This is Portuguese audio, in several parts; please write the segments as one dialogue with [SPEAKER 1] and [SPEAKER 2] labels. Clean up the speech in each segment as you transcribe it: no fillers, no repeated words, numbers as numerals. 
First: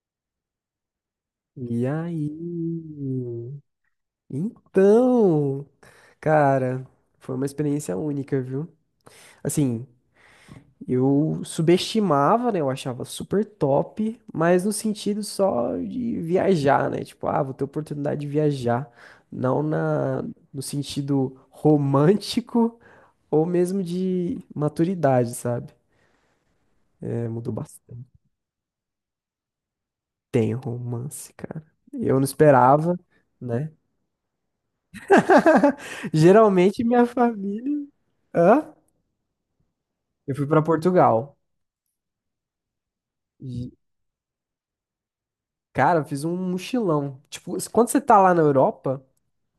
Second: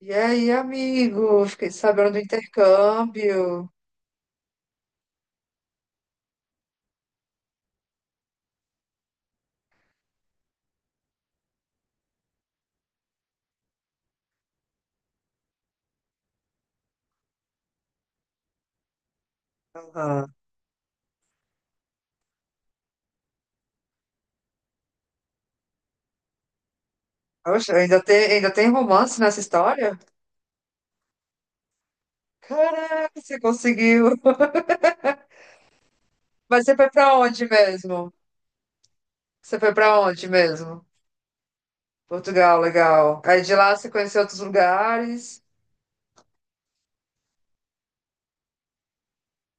[SPEAKER 1] E aí, amigo? Fiquei
[SPEAKER 2] E
[SPEAKER 1] sabendo do
[SPEAKER 2] aí?
[SPEAKER 1] intercâmbio.
[SPEAKER 2] Então, cara, foi uma experiência única, viu? Assim, eu subestimava, né? Eu achava super top, mas no sentido só de viajar, né? Tipo, ah, vou ter oportunidade de viajar. Não na,
[SPEAKER 1] Aham.
[SPEAKER 2] no sentido romântico ou mesmo de maturidade, sabe? Mudou
[SPEAKER 1] Poxa, ainda
[SPEAKER 2] bastante.
[SPEAKER 1] tem, ainda tem romance nessa história?
[SPEAKER 2] Tem romance, cara. Eu não esperava,
[SPEAKER 1] Caraca, você
[SPEAKER 2] né?
[SPEAKER 1] conseguiu. Mas você
[SPEAKER 2] Geralmente
[SPEAKER 1] foi
[SPEAKER 2] minha
[SPEAKER 1] pra onde
[SPEAKER 2] família.
[SPEAKER 1] mesmo?
[SPEAKER 2] Hã?
[SPEAKER 1] Você foi pra onde
[SPEAKER 2] Eu fui pra
[SPEAKER 1] mesmo?
[SPEAKER 2] Portugal.
[SPEAKER 1] Portugal, legal. Aí de
[SPEAKER 2] E,
[SPEAKER 1] lá você conheceu outros lugares.
[SPEAKER 2] cara, eu fiz um mochilão. Tipo, quando você tá lá na Europa,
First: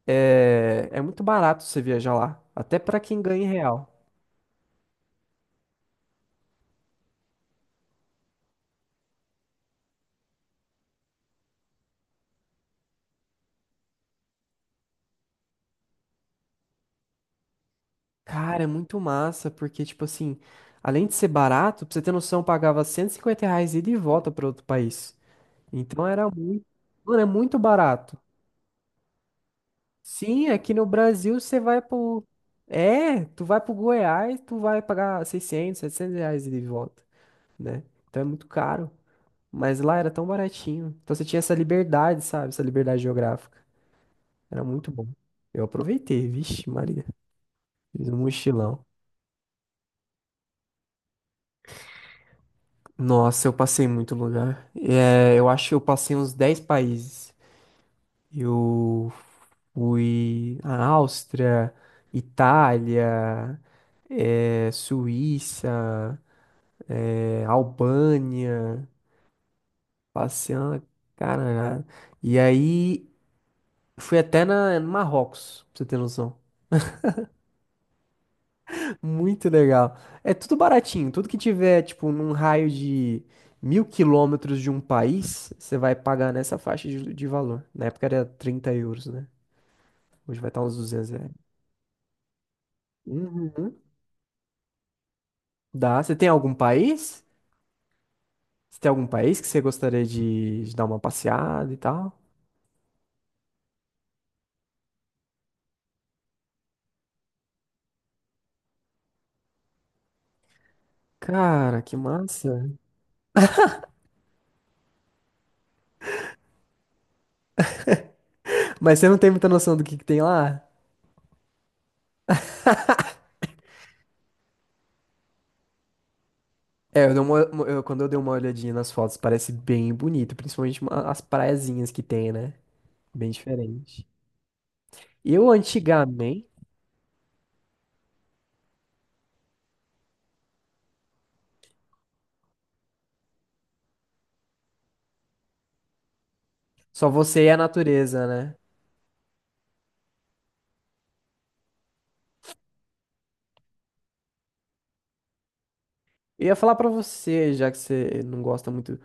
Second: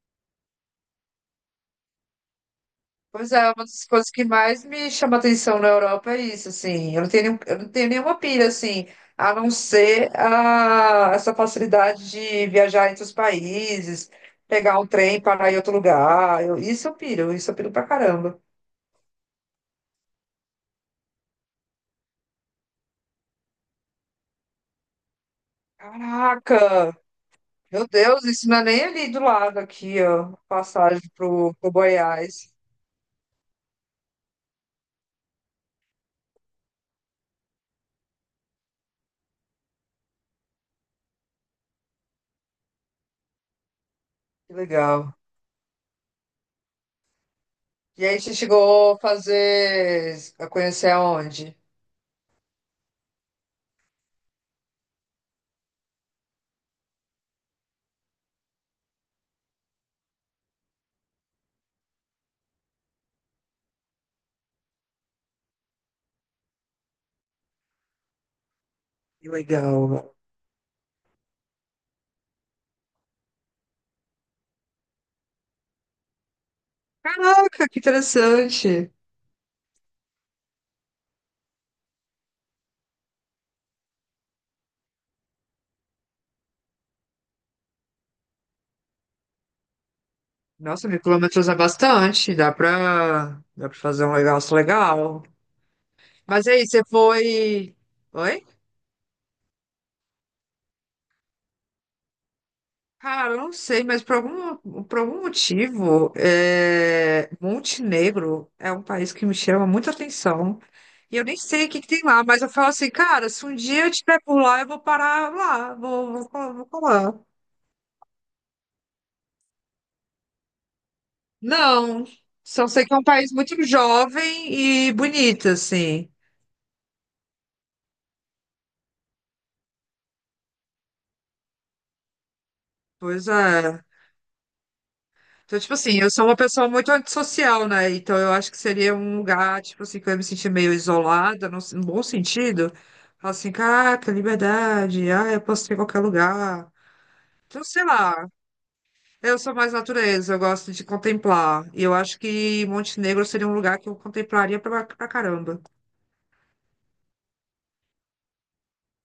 [SPEAKER 2] é muito barato você viajar lá. Até pra quem
[SPEAKER 1] Pois é,
[SPEAKER 2] ganha em
[SPEAKER 1] uma das
[SPEAKER 2] real.
[SPEAKER 1] coisas que mais me chama atenção na Europa é isso, assim. Eu não tenho nenhuma pira assim, a não ser essa facilidade de viajar entre os países, pegar um trem, parar em outro lugar. Isso eu piro, isso eu piro pra caramba.
[SPEAKER 2] Cara, é muito massa, porque, tipo assim, além de ser barato, pra você ter noção, eu pagava R$ 150 ida e volta pra outro país. Então era muito.
[SPEAKER 1] Caraca!
[SPEAKER 2] Mano, é muito
[SPEAKER 1] Meu
[SPEAKER 2] barato.
[SPEAKER 1] Deus, isso não é nem ali do lado aqui, ó.
[SPEAKER 2] Sim, aqui no
[SPEAKER 1] Passagem
[SPEAKER 2] Brasil você
[SPEAKER 1] pro
[SPEAKER 2] vai pro.
[SPEAKER 1] Goiás.
[SPEAKER 2] É, tu vai pro Goiás, tu vai pagar 600, R$ 700 ida e volta, né? Então é muito caro. Mas lá era tão baratinho. Então você tinha essa liberdade, sabe? Essa liberdade geográfica.
[SPEAKER 1] Que
[SPEAKER 2] Era muito bom.
[SPEAKER 1] legal.
[SPEAKER 2] Eu aproveitei, vixe, Maria.
[SPEAKER 1] E
[SPEAKER 2] Fiz um
[SPEAKER 1] aí você
[SPEAKER 2] mochilão.
[SPEAKER 1] chegou a conhecer aonde?
[SPEAKER 2] Nossa, eu passei muito lugar. Eu acho que eu passei uns 10 países. Eu fui à Áustria, Itália, Suíça, Albânia,
[SPEAKER 1] Que legal.
[SPEAKER 2] passei uma caralhada. E aí fui até no Marrocos, pra você ter noção.
[SPEAKER 1] Caraca, que interessante.
[SPEAKER 2] Muito legal. É tudo baratinho. Tudo que tiver, tipo, num raio de 1.000 quilômetros de um país, você vai pagar nessa faixa de valor. Na época era 30 euros, né? Hoje vai estar uns
[SPEAKER 1] Nossa, mil
[SPEAKER 2] R$ 200.
[SPEAKER 1] quilômetros é bastante. Dá
[SPEAKER 2] Uhum.
[SPEAKER 1] pra fazer um negócio legal.
[SPEAKER 2] Dá. Você tem
[SPEAKER 1] Mas
[SPEAKER 2] algum
[SPEAKER 1] aí, você
[SPEAKER 2] país?
[SPEAKER 1] foi. Oi?
[SPEAKER 2] Você tem algum país que você gostaria de dar uma passeada e tal?
[SPEAKER 1] Cara, eu não sei, mas por algum motivo, Montenegro é um país que me chama muita atenção. E eu nem sei o que
[SPEAKER 2] Cara,
[SPEAKER 1] que
[SPEAKER 2] que
[SPEAKER 1] tem lá, mas eu
[SPEAKER 2] massa.
[SPEAKER 1] falo assim, cara, se um dia eu estiver por lá, eu vou parar lá, vou colar.
[SPEAKER 2] Mas você não tem muita noção do que tem lá?
[SPEAKER 1] Não, só sei que é um país muito jovem e bonito, assim.
[SPEAKER 2] É, eu dei uma- eu- Quando eu dei uma olhadinha nas fotos, parece bem bonito, principalmente as praiazinhas que tem, né?
[SPEAKER 1] Pois
[SPEAKER 2] Bem
[SPEAKER 1] é.
[SPEAKER 2] diferente. Eu
[SPEAKER 1] Então, tipo assim, eu sou uma
[SPEAKER 2] antigamente,
[SPEAKER 1] pessoa muito antissocial, né? Então, eu acho que seria um lugar, tipo assim, que eu ia me sentir meio isolada, no bom sentido. Falar assim, caraca, liberdade, ah, eu posso ir em qualquer lugar.
[SPEAKER 2] só você e a
[SPEAKER 1] Então, sei lá,
[SPEAKER 2] natureza, né?
[SPEAKER 1] eu sou mais natureza, eu gosto de contemplar. E eu acho que Montenegro seria um lugar que eu contemplaria pra caramba.
[SPEAKER 2] Eu ia falar pra você, já que você não gosta muito,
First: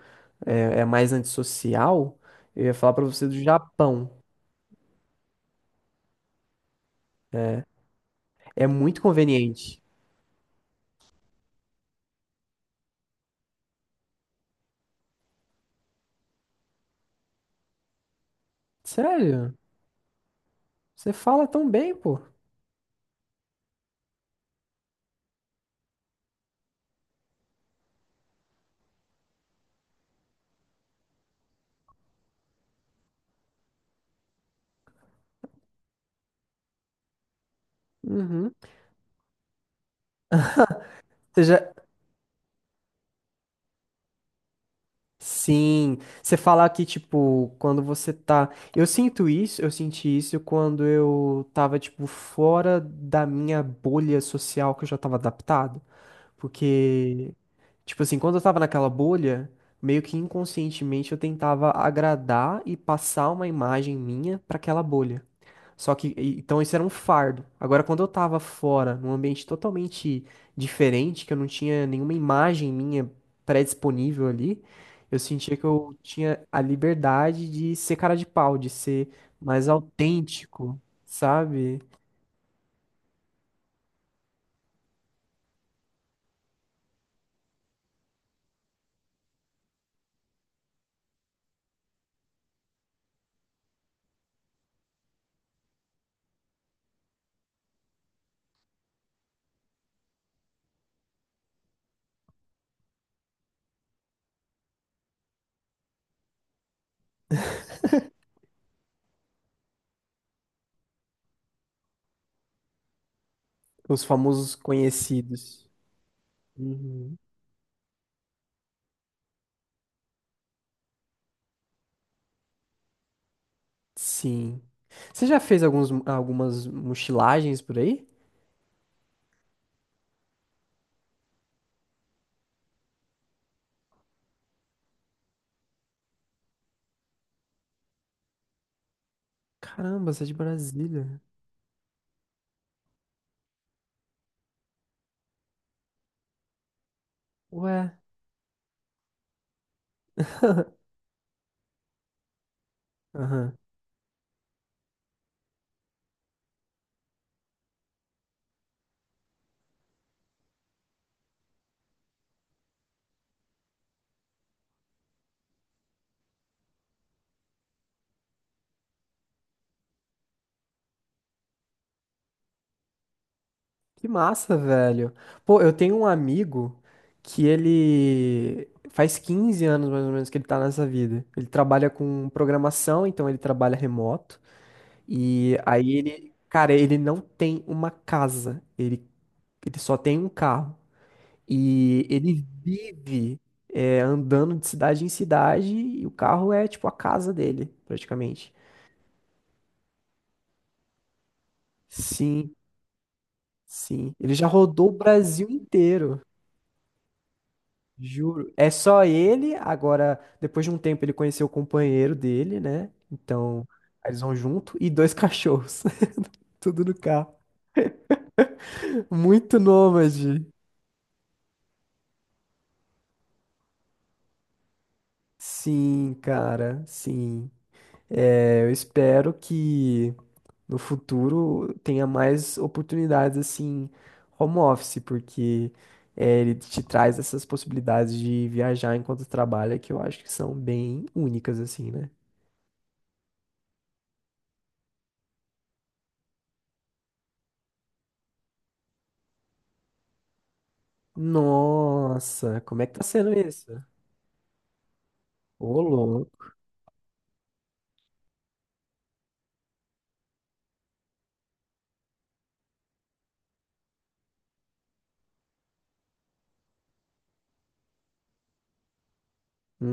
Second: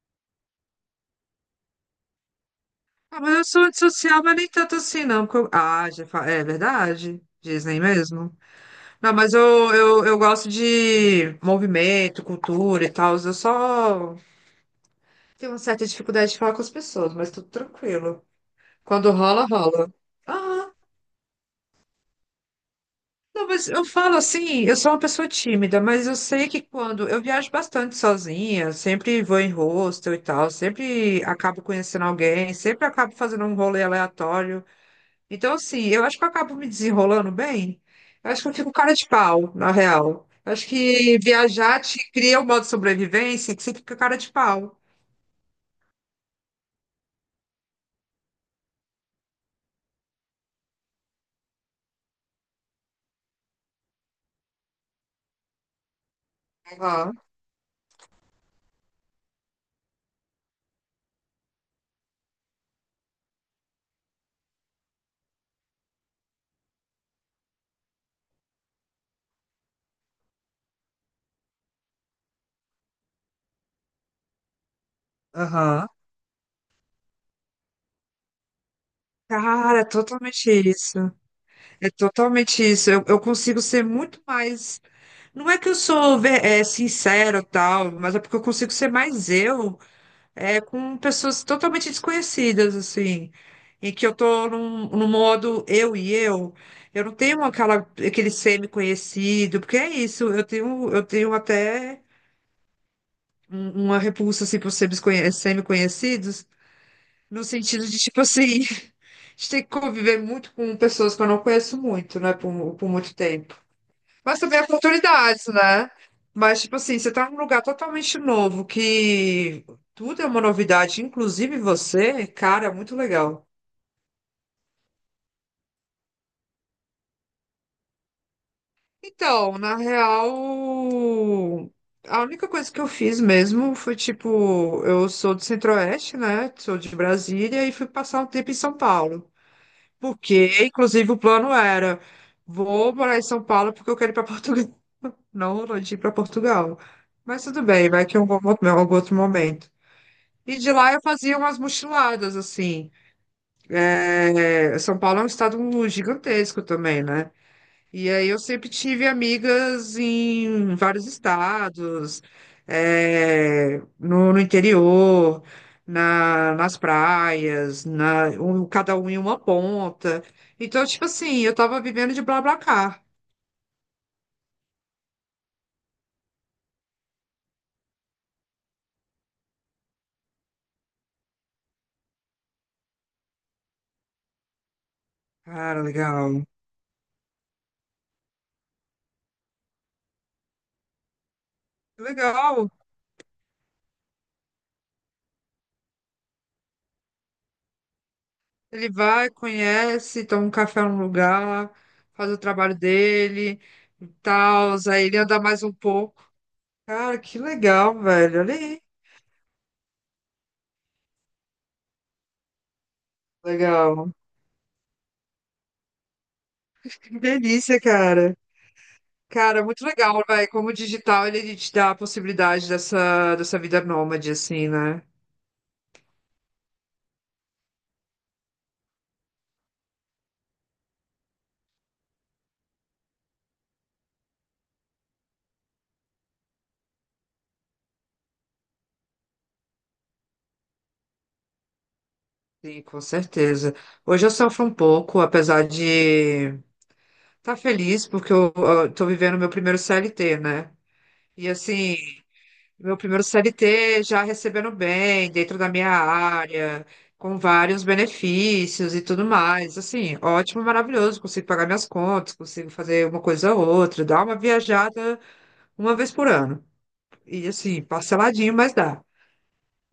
[SPEAKER 2] é mais antissocial, eu ia falar pra
[SPEAKER 1] Ah,
[SPEAKER 2] você do
[SPEAKER 1] mas eu sou
[SPEAKER 2] Japão.
[SPEAKER 1] antissocial, mas nem tanto assim, não. porque eu- Ah, já fa- É verdade. Disney mesmo.
[SPEAKER 2] É muito
[SPEAKER 1] Não, mas
[SPEAKER 2] conveniente.
[SPEAKER 1] eu gosto de movimento, cultura e tal. Eu só tenho uma certa dificuldade de falar com as pessoas, mas tudo tranquilo. Quando rola,
[SPEAKER 2] Sério?
[SPEAKER 1] rola. Ah,
[SPEAKER 2] Você fala tão bem, pô.
[SPEAKER 1] não, mas eu falo assim, eu sou uma pessoa tímida, mas eu sei que quando eu viajo bastante sozinha, sempre vou em hostel e tal, sempre acabo conhecendo alguém, sempre acabo fazendo um rolê aleatório. Então, assim, eu acho que eu acabo me desenrolando bem. Eu acho que
[SPEAKER 2] Uhum.
[SPEAKER 1] eu fico cara de pau, na real. Eu acho que
[SPEAKER 2] Você já...
[SPEAKER 1] viajar te cria um modo de sobrevivência que você fica cara de pau.
[SPEAKER 2] Sim, você fala que, tipo, quando você tá. Eu sinto isso, eu senti isso quando eu tava, tipo, fora da minha bolha social que eu já tava adaptado.
[SPEAKER 1] Aham.
[SPEAKER 2] Porque, tipo assim, quando eu tava naquela bolha, meio que inconscientemente eu tentava agradar e passar uma imagem minha pra aquela bolha. Então isso era um fardo. Agora, quando eu tava fora, num ambiente totalmente diferente, que eu não tinha nenhuma imagem minha pré-disponível ali, eu sentia que
[SPEAKER 1] Aham.
[SPEAKER 2] eu tinha a liberdade de ser cara de pau, de ser mais
[SPEAKER 1] Cara, totalmente
[SPEAKER 2] autêntico,
[SPEAKER 1] isso.
[SPEAKER 2] sabe?
[SPEAKER 1] É totalmente isso. Eu consigo ser muito mais. Não é que eu sou sincera ou tal, mas é porque eu consigo ser mais eu, com pessoas totalmente desconhecidas, assim. Em que eu tô num modo eu e eu. Eu não tenho aquele semi-conhecido, porque é isso. Eu tenho até uma repulsa assim, por semi-conhecidos, no sentido de, tipo assim, a gente tem que conviver muito com pessoas que eu não conheço muito, né, por muito tempo.
[SPEAKER 2] Os
[SPEAKER 1] Mas
[SPEAKER 2] famosos
[SPEAKER 1] também oportunidades,
[SPEAKER 2] conhecidos.
[SPEAKER 1] né? Mas, tipo assim, você
[SPEAKER 2] Uhum.
[SPEAKER 1] tá num lugar totalmente novo, que tudo é uma novidade, inclusive você, cara, é muito legal.
[SPEAKER 2] Sim. Você já fez algumas mochilagens por aí?
[SPEAKER 1] Então, na real, a única coisa que eu fiz mesmo foi, tipo, eu sou do Centro-Oeste, né? Sou de Brasília e fui passar um tempo em São Paulo.
[SPEAKER 2] Caramba, você é de
[SPEAKER 1] Porque, inclusive, o
[SPEAKER 2] Brasília.
[SPEAKER 1] plano era, vou morar em São Paulo porque eu quero ir para Portugal. Não, não de ir para Portugal. Mas tudo bem,
[SPEAKER 2] Ué.
[SPEAKER 1] vai que é um algum outro momento. E de lá eu fazia umas mochiladas, assim.
[SPEAKER 2] Aham.
[SPEAKER 1] É, São Paulo é um estado gigantesco também, né? E aí eu sempre tive amigas em vários estados, no interior, nas praias, cada um em uma ponta. Então, tipo assim, eu tava vivendo de BlaBlaCar.
[SPEAKER 2] Que massa, velho. Pô, eu tenho um amigo que ele faz 15 anos mais ou menos que ele tá nessa vida. Ele trabalha com programação, então ele trabalha remoto. E
[SPEAKER 1] Cara,
[SPEAKER 2] aí ele,
[SPEAKER 1] legal.
[SPEAKER 2] cara, ele não tem uma casa. Ele só tem um carro. E ele
[SPEAKER 1] Legal.
[SPEAKER 2] vive andando de cidade em cidade e o carro é tipo a casa dele, praticamente.
[SPEAKER 1] Ele vai, conhece, toma um café num lugar, faz o
[SPEAKER 2] Sim,
[SPEAKER 1] trabalho dele e
[SPEAKER 2] sim. Ele já
[SPEAKER 1] tal.
[SPEAKER 2] rodou o
[SPEAKER 1] Aí ele anda
[SPEAKER 2] Brasil
[SPEAKER 1] mais um
[SPEAKER 2] inteiro,
[SPEAKER 1] pouco. Cara, que legal, velho.
[SPEAKER 2] juro.
[SPEAKER 1] Olha
[SPEAKER 2] É
[SPEAKER 1] aí.
[SPEAKER 2] só ele, agora, depois de um tempo, ele conheceu o companheiro dele, né? Então, aí
[SPEAKER 1] Legal.
[SPEAKER 2] eles vão junto e dois cachorros. Tudo no
[SPEAKER 1] Que
[SPEAKER 2] carro.
[SPEAKER 1] delícia, cara.
[SPEAKER 2] Muito
[SPEAKER 1] Cara, muito legal,
[SPEAKER 2] nômade.
[SPEAKER 1] velho. Como o digital, ele te dá a possibilidade dessa vida nômade, assim, né?
[SPEAKER 2] Sim, cara, sim. É, eu espero que. No futuro tenha mais oportunidades assim, home office, porque ele te traz essas possibilidades de viajar enquanto trabalha que eu acho que são bem únicas, assim, né?
[SPEAKER 1] Sim, com certeza. Hoje eu sofro um pouco, apesar de estar tá feliz, porque eu tô vivendo meu primeiro CLT, né? E assim.
[SPEAKER 2] Nossa, como é que
[SPEAKER 1] Meu
[SPEAKER 2] tá
[SPEAKER 1] primeiro
[SPEAKER 2] sendo isso?
[SPEAKER 1] CLT já recebendo bem, dentro da
[SPEAKER 2] Ô,
[SPEAKER 1] minha
[SPEAKER 2] louco.
[SPEAKER 1] área, com vários benefícios e tudo mais. Assim, ótimo, maravilhoso. Consigo pagar minhas contas, consigo fazer uma coisa ou outra, dar uma viajada uma vez por ano. E assim, parceladinho, mas dá.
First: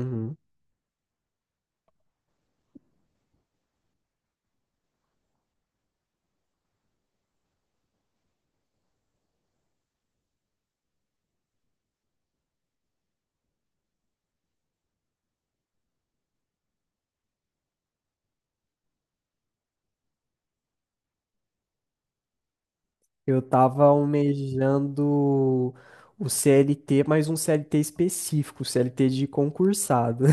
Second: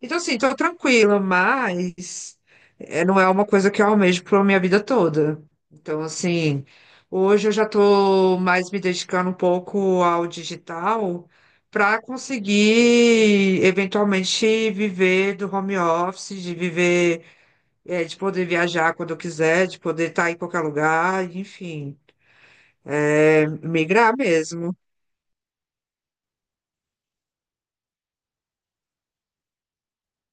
[SPEAKER 1] Então, assim, tô tranquila, mas não é uma coisa que eu almejo pra minha vida toda. Então, assim, hoje eu já tô mais me dedicando um pouco ao digital para conseguir eventualmente viver do home office, de viver, de poder viajar quando eu quiser, de poder estar em qualquer lugar, enfim,
[SPEAKER 2] Eu tava
[SPEAKER 1] migrar mesmo.
[SPEAKER 2] almejando o CLT, mas um CLT específico, CLT de concursado.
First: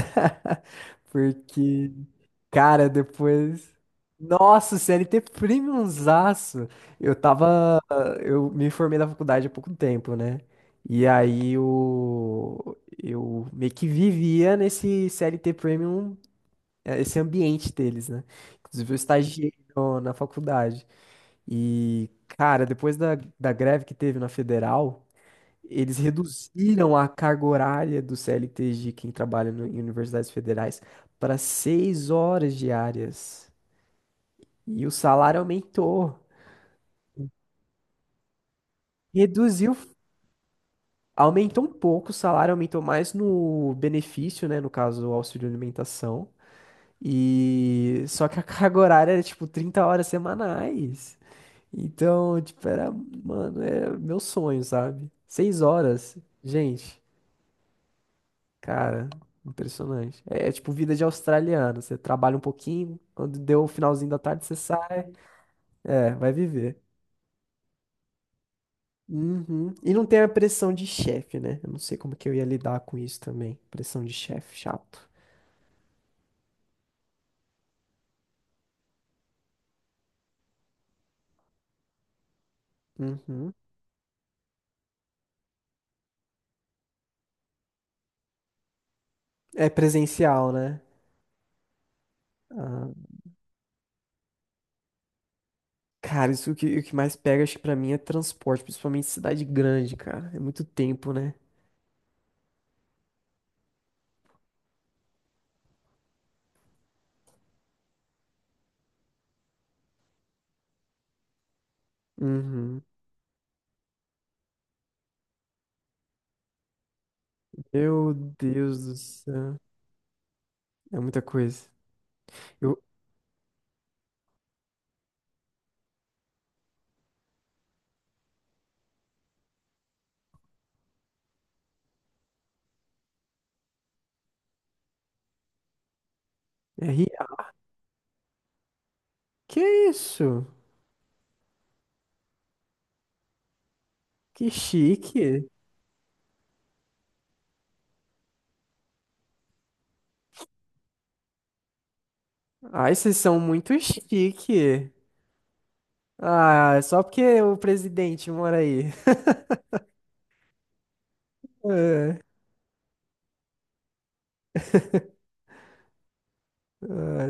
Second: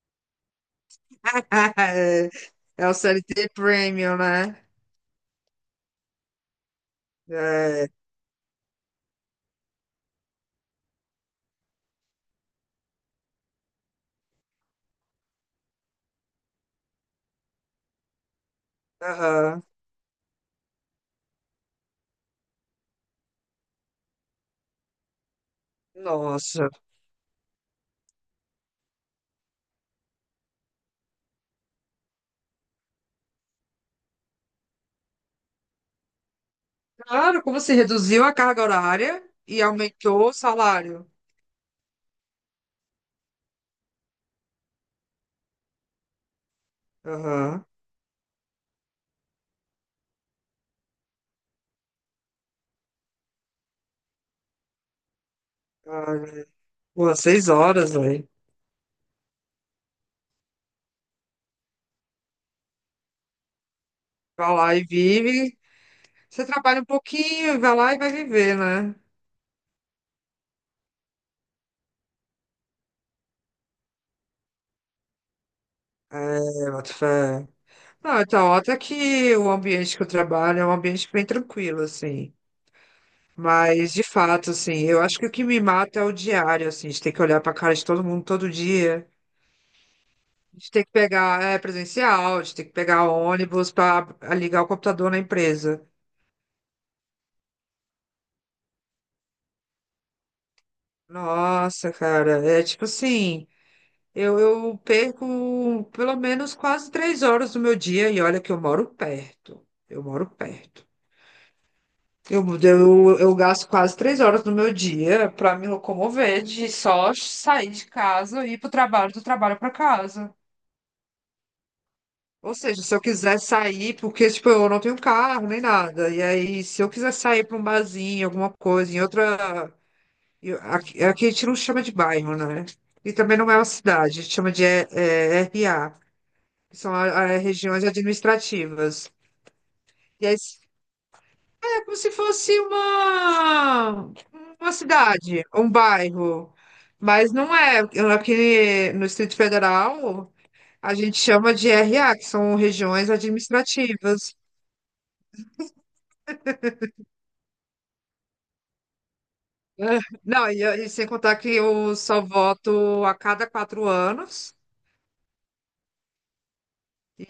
[SPEAKER 2] Porque,
[SPEAKER 1] É,
[SPEAKER 2] cara,
[SPEAKER 1] o CLT
[SPEAKER 2] depois.
[SPEAKER 1] Premium, né?
[SPEAKER 2] Nossa, CLT premiumzaço! Eu tava.
[SPEAKER 1] É,
[SPEAKER 2] Eu me formei na faculdade há pouco tempo, né? E aí eu meio que vivia nesse CLT Premium, esse ambiente deles, né? Inclusive eu estagiei
[SPEAKER 1] aham.
[SPEAKER 2] no- na faculdade. E, cara, depois da greve que teve na federal, eles
[SPEAKER 1] Nossa.
[SPEAKER 2] reduziram a carga horária do CLT de quem trabalha em universidades federais para 6 horas diárias. E o salário aumentou.
[SPEAKER 1] Claro, como você reduziu a carga horária e
[SPEAKER 2] Reduziu,
[SPEAKER 1] aumentou o salário.
[SPEAKER 2] aumentou um pouco, o salário aumentou mais no benefício, né? No caso, o auxílio alimentação.
[SPEAKER 1] Aham.
[SPEAKER 2] E só que a carga horária era tipo 30 horas semanais. Então, tipo, era, mano, é meu sonho, sabe? 6 horas,
[SPEAKER 1] Uhum.
[SPEAKER 2] gente,
[SPEAKER 1] Pô, 6 horas, velho.
[SPEAKER 2] cara, impressionante. É tipo vida de australiano. Você trabalha um pouquinho, quando deu o finalzinho da tarde,
[SPEAKER 1] Vai
[SPEAKER 2] você
[SPEAKER 1] lá e
[SPEAKER 2] sai.
[SPEAKER 1] vive.
[SPEAKER 2] É, vai
[SPEAKER 1] Você
[SPEAKER 2] viver.
[SPEAKER 1] trabalha um pouquinho, vai lá e vai viver, né?
[SPEAKER 2] Uhum. E não tem a pressão de chefe, né? Eu não sei como que eu ia lidar com isso também. Pressão de chefe, chato.
[SPEAKER 1] É, boto fé. Não, então, até que o ambiente que eu trabalho é um ambiente bem tranquilo, assim.
[SPEAKER 2] Uhum.
[SPEAKER 1] Mas, de fato, assim, eu acho que o que me mata é o diário, assim, de ter que olhar pra cara de todo mundo todo dia.
[SPEAKER 2] É presencial,
[SPEAKER 1] De
[SPEAKER 2] né?
[SPEAKER 1] ter que pegar, é, Presencial, de ter que
[SPEAKER 2] Ah,
[SPEAKER 1] pegar ônibus pra ligar o computador na empresa.
[SPEAKER 2] cara, isso que, o que mais pega, acho que pra mim é transporte, principalmente cidade grande, cara. É muito tempo, né?
[SPEAKER 1] Nossa, cara, é tipo assim, eu perco pelo menos quase 3 horas do meu dia e olha que eu moro perto, eu moro perto. Eu,
[SPEAKER 2] Uhum.
[SPEAKER 1] eu, eu gasto quase 3 horas do meu dia para me locomover de só sair de
[SPEAKER 2] Meu
[SPEAKER 1] casa e ir pro
[SPEAKER 2] Deus do
[SPEAKER 1] trabalho, do trabalho
[SPEAKER 2] céu.
[SPEAKER 1] para casa.
[SPEAKER 2] É muita coisa.
[SPEAKER 1] Ou seja,
[SPEAKER 2] Eu...
[SPEAKER 1] se eu quiser sair, porque tipo, eu não tenho carro nem nada, e aí se eu quiser sair para um barzinho, alguma coisa, em outra. E aqui, aqui a gente não chama de bairro, né? E também não é uma cidade, a gente chama de RA, que
[SPEAKER 2] É
[SPEAKER 1] são
[SPEAKER 2] ri...
[SPEAKER 1] regiões administrativas.
[SPEAKER 2] Que
[SPEAKER 1] E aí
[SPEAKER 2] isso?
[SPEAKER 1] é como se fosse
[SPEAKER 2] Que
[SPEAKER 1] uma
[SPEAKER 2] chique.
[SPEAKER 1] cidade, um bairro, mas não é. Aqui no Distrito Federal, a gente chama de R A, que são
[SPEAKER 2] Ai,
[SPEAKER 1] regiões
[SPEAKER 2] vocês são muito
[SPEAKER 1] administrativas.
[SPEAKER 2] chique. Ah, é só porque o presidente mora aí.
[SPEAKER 1] É. Não, e sem contar que eu
[SPEAKER 2] É,
[SPEAKER 1] só voto a cada 4 anos.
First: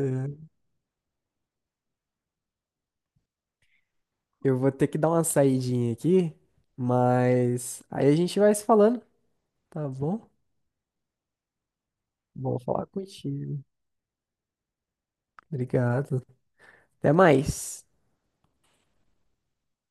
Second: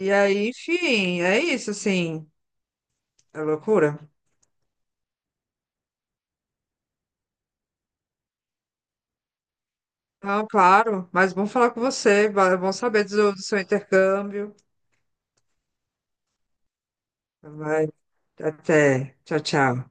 [SPEAKER 1] E aí, enfim, é isso, assim, é loucura.
[SPEAKER 2] Eu vou ter que dar uma saidinha aqui, mas aí a gente vai se falando, tá bom?
[SPEAKER 1] Não, claro, mas bom falar com você,
[SPEAKER 2] Bom
[SPEAKER 1] bom
[SPEAKER 2] falar
[SPEAKER 1] saber do seu
[SPEAKER 2] contigo.
[SPEAKER 1] intercâmbio.
[SPEAKER 2] Obrigado. Até mais.
[SPEAKER 1] Vai. Até. Tchau, tchau.